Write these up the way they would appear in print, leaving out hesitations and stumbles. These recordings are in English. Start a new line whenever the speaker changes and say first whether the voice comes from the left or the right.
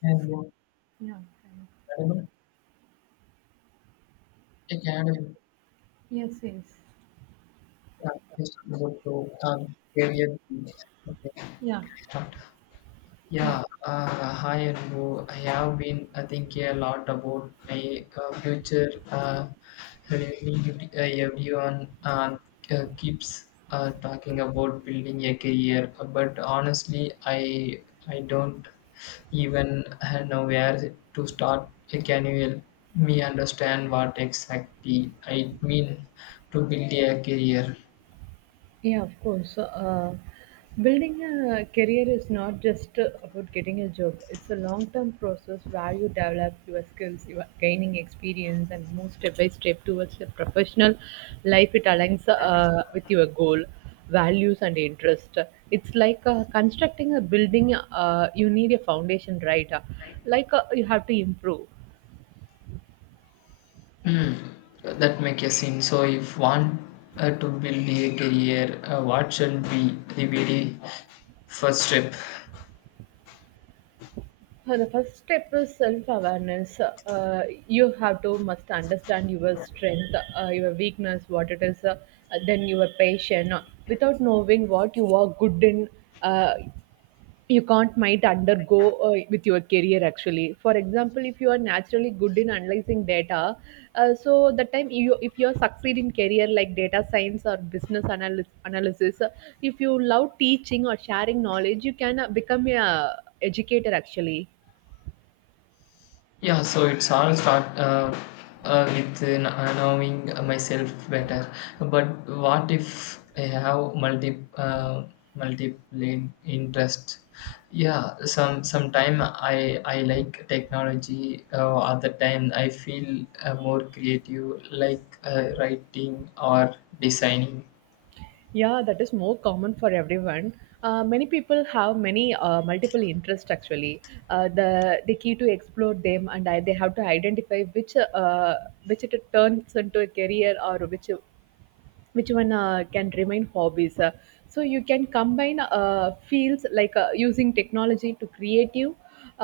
left: And what
right: Yeah.
left: animal? A Academy,
right: Yeah. Yes, yes.
left: yeah, please about to career. Okay.
right: Yeah. Yeah.
left: Yeah, hi Anbu. I have been thinking a lot about my future. Really, everyone keeps talking about building a career, but honestly, I don't even know where to start. Can you help me understand what exactly I mean to build a career?
right: Yeah, of course. So, building a career is not just about getting a job. It's a long-term process where you develop your skills, you are gaining experience, and move step by step towards your professional life. It aligns with your goal, values, and interest. It's like constructing a building. You need a foundation, right? You have to improve.
left: Hmm. That makes a sense. So if one to build a career, what should be the very first step?
right: The first step is self-awareness. You have to must understand your strength, your weakness, what it is, then your passion. Without knowing what you are good in, uh, you can't might undergo with your career actually. For example, if you are naturally good in analyzing data, so the time you if you are succeed in career like data science or business analysis, if you love teaching or sharing knowledge, you can become a educator actually.
left: Yeah, so it's all start with knowing myself better. But what if I have multiple interests? Yeah, sometime I like technology. Other time I feel more creative, like writing or designing.
right: Yeah, that is more common for everyone. Many people have many multiple interests actually. The key to explore them and I, they have to identify which it turns into a career or which one can remain hobbies. So you can combine fields like using technology to creative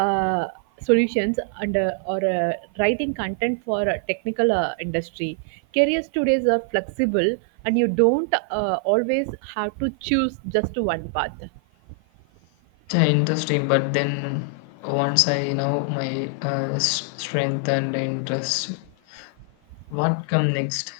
right: uh, solutions and or writing content for a technical industry. Careers today are flexible and you don't always have to choose just one path.
left: Yeah, interesting. But then once I know my strength and interest, what come next?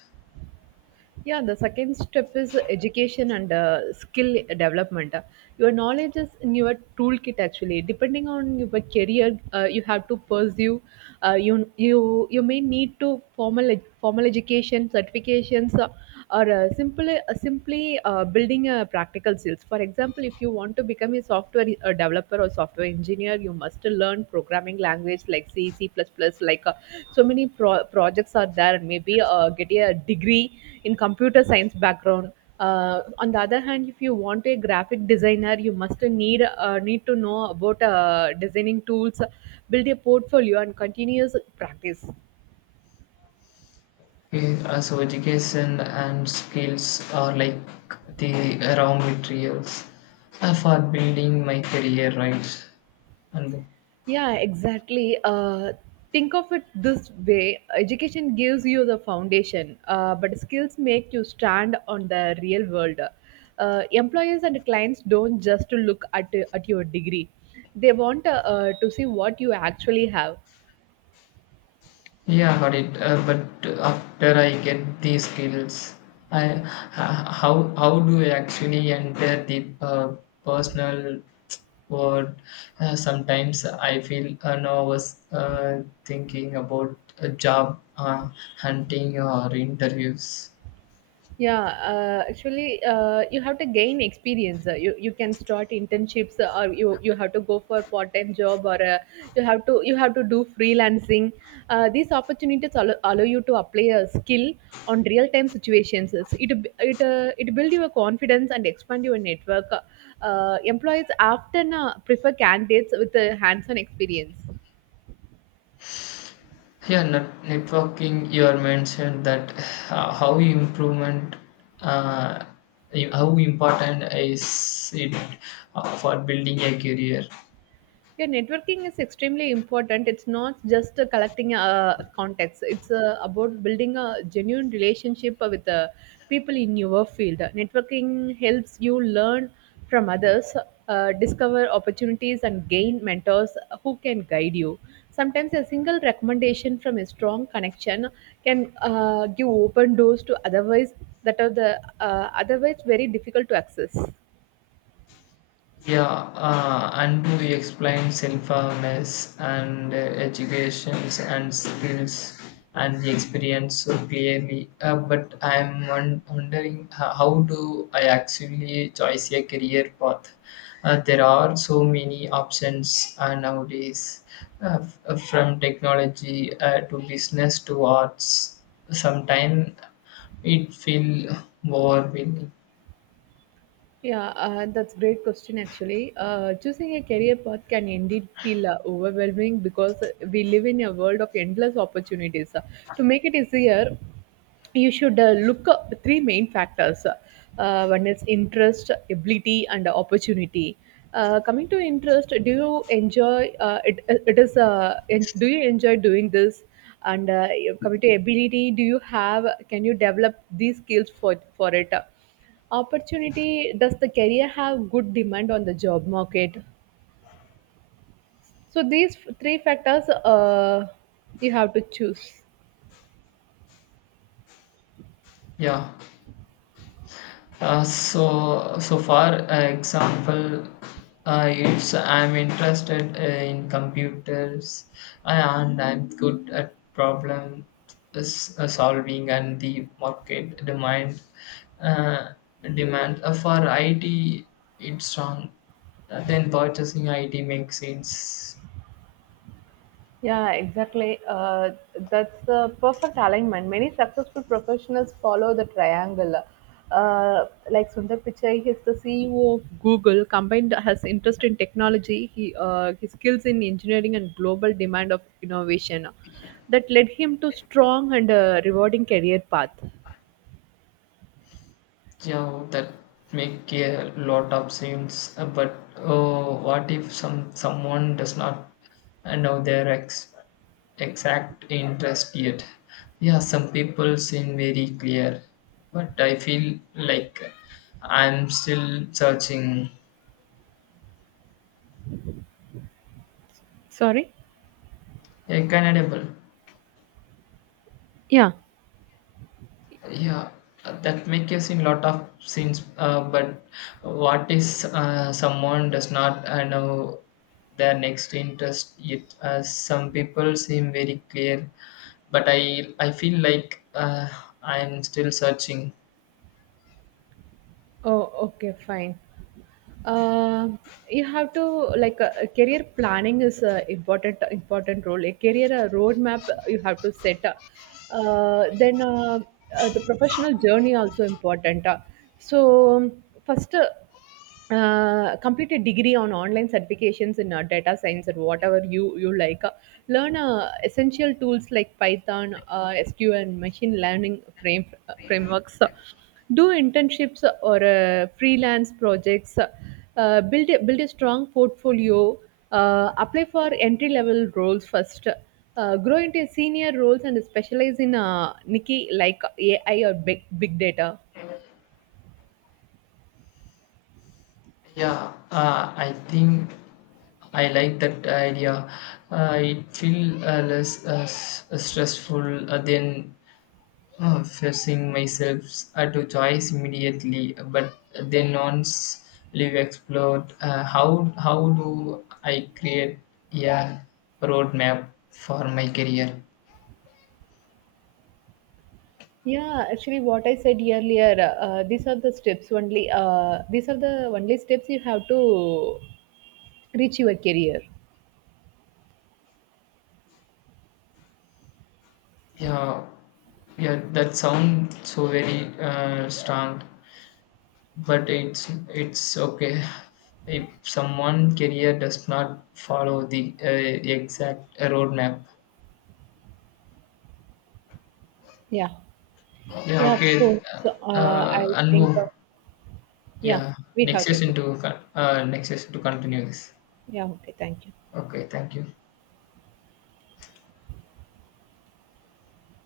right: Yeah, the second step is education and skill development. Your knowledge is in your toolkit actually. Depending on your career, you have to pursue. You may need to formal education certifications. Or simply, building practical skills. For example, if you want to become a software developer or software engineer, you must learn programming language like c++, like uh, so many projects are there, and maybe get a degree in computer science background. On the other hand, if you want a graphic designer, you must need to know about designing tools, build a portfolio, and continuous practice.
left: So education and skills are like the raw materials for building my career, right? And
right: Yeah, exactly. Think of it this way: education gives you the foundation, but skills make you stand on the real world. Employers and clients don't just look at your degree, they want to see what you actually have.
left: yeah, got it. But after I get these skills, I h- how do I actually enter the personal. But sometimes I feel nervous thinking about a job hunting or interviews.
right: Yeah, actually, you have to gain experience. You can start internships, or you have to go for part time job, or you have to do freelancing. These opportunities allow you to apply a skill on real time situations. It build your confidence and expand your network. Employees often prefer candidates with a hands on experience.
left: Yeah, networking. You are mentioned that uh, how improvement, uh, how important is it for building a career.
right: Yeah, networking is extremely important. It's not just collecting contacts. It's about building a genuine relationship with the people in your field. Networking helps you learn from others, discover opportunities, and gain mentors who can guide you. Sometimes a single recommendation from a strong connection can give open doors to otherwise, that are the otherwise very difficult to access.
left: Yeah, and we explain sinfulness and educations and skills and the experience so clearly. But I'm wondering how do I actually choose a career path? There are so many options nowadays, from technology to business to arts. Sometimes it feel overwhelming.
right: Yeah, that's great question actually. Choosing a career path can indeed feel overwhelming because we live in a world of endless opportunities. To make it easier, you should look up three main factors. One is interest, ability, and opportunity. Coming to interest, do you enjoy do you enjoy doing this? And Coming to ability, do you have, can you develop these skills for it? Opportunity, does the career have good demand on the job market? So these three factors, you have to choose.
left: Yeah. So for example, it's I'm interested in computers and I'm good at problem solving and the market demand uh, for IT it's strong. Then purchasing IT makes sense.
right: Yeah, exactly. That's the perfect alignment. Many successful professionals follow the triangle. Like Sundar Pichai, he's the CEO of Google. Combined has interest in technology, he his skills in engineering and global demand of innovation, that led him to strong and rewarding career path.
left: Yeah, that make a lot of sense. But oh, what if someone does not know their ex exact interest yet? Yeah, some people seem very clear, but I feel like I'm still searching.
right: Sorry.
left: Yeah, Canadable.
right: Yeah.
left: Yeah, that make us in lot of scenes. But what is someone does not know their next interest yet? Some people seem very clear, but I feel like I'm still searching.
right: Oh, okay, fine. uh, you have to, like, career planning is a important role, a career roadmap you have to set. uh, then uh, the professional journey also important. Uh, so um, first uh, uh, complete a degree on online certifications in data science or whatever you you like. Learn essential tools like Python, SQL, and machine learning frameworks. Do internships or freelance projects, build a strong portfolio, apply for entry level roles first, grow into senior roles and specialize in Nikki like AI or big data.
left: Yeah, I think I like that idea. It feel less stressful than forcing myself to choice immediately. But then once live explored, how do I create a roadmap for my career?
right: Yeah, actually, what I said earlier, these are the steps only. These are the only steps you have to reach your career.
left: Yeah, yeah, that sounds so very strong, but it's okay if someone career does not follow the exact roadmap.
right: Yeah,
left: Yeah,
right: yeah,
left: okay,
right: of course.
left: Anbu.
right: Yeah,
left: Yeah,
right: we
left: next
right: have to.
left: session to next session to continue this.
right: Yeah, okay, thank you.
left: Okay, thank you.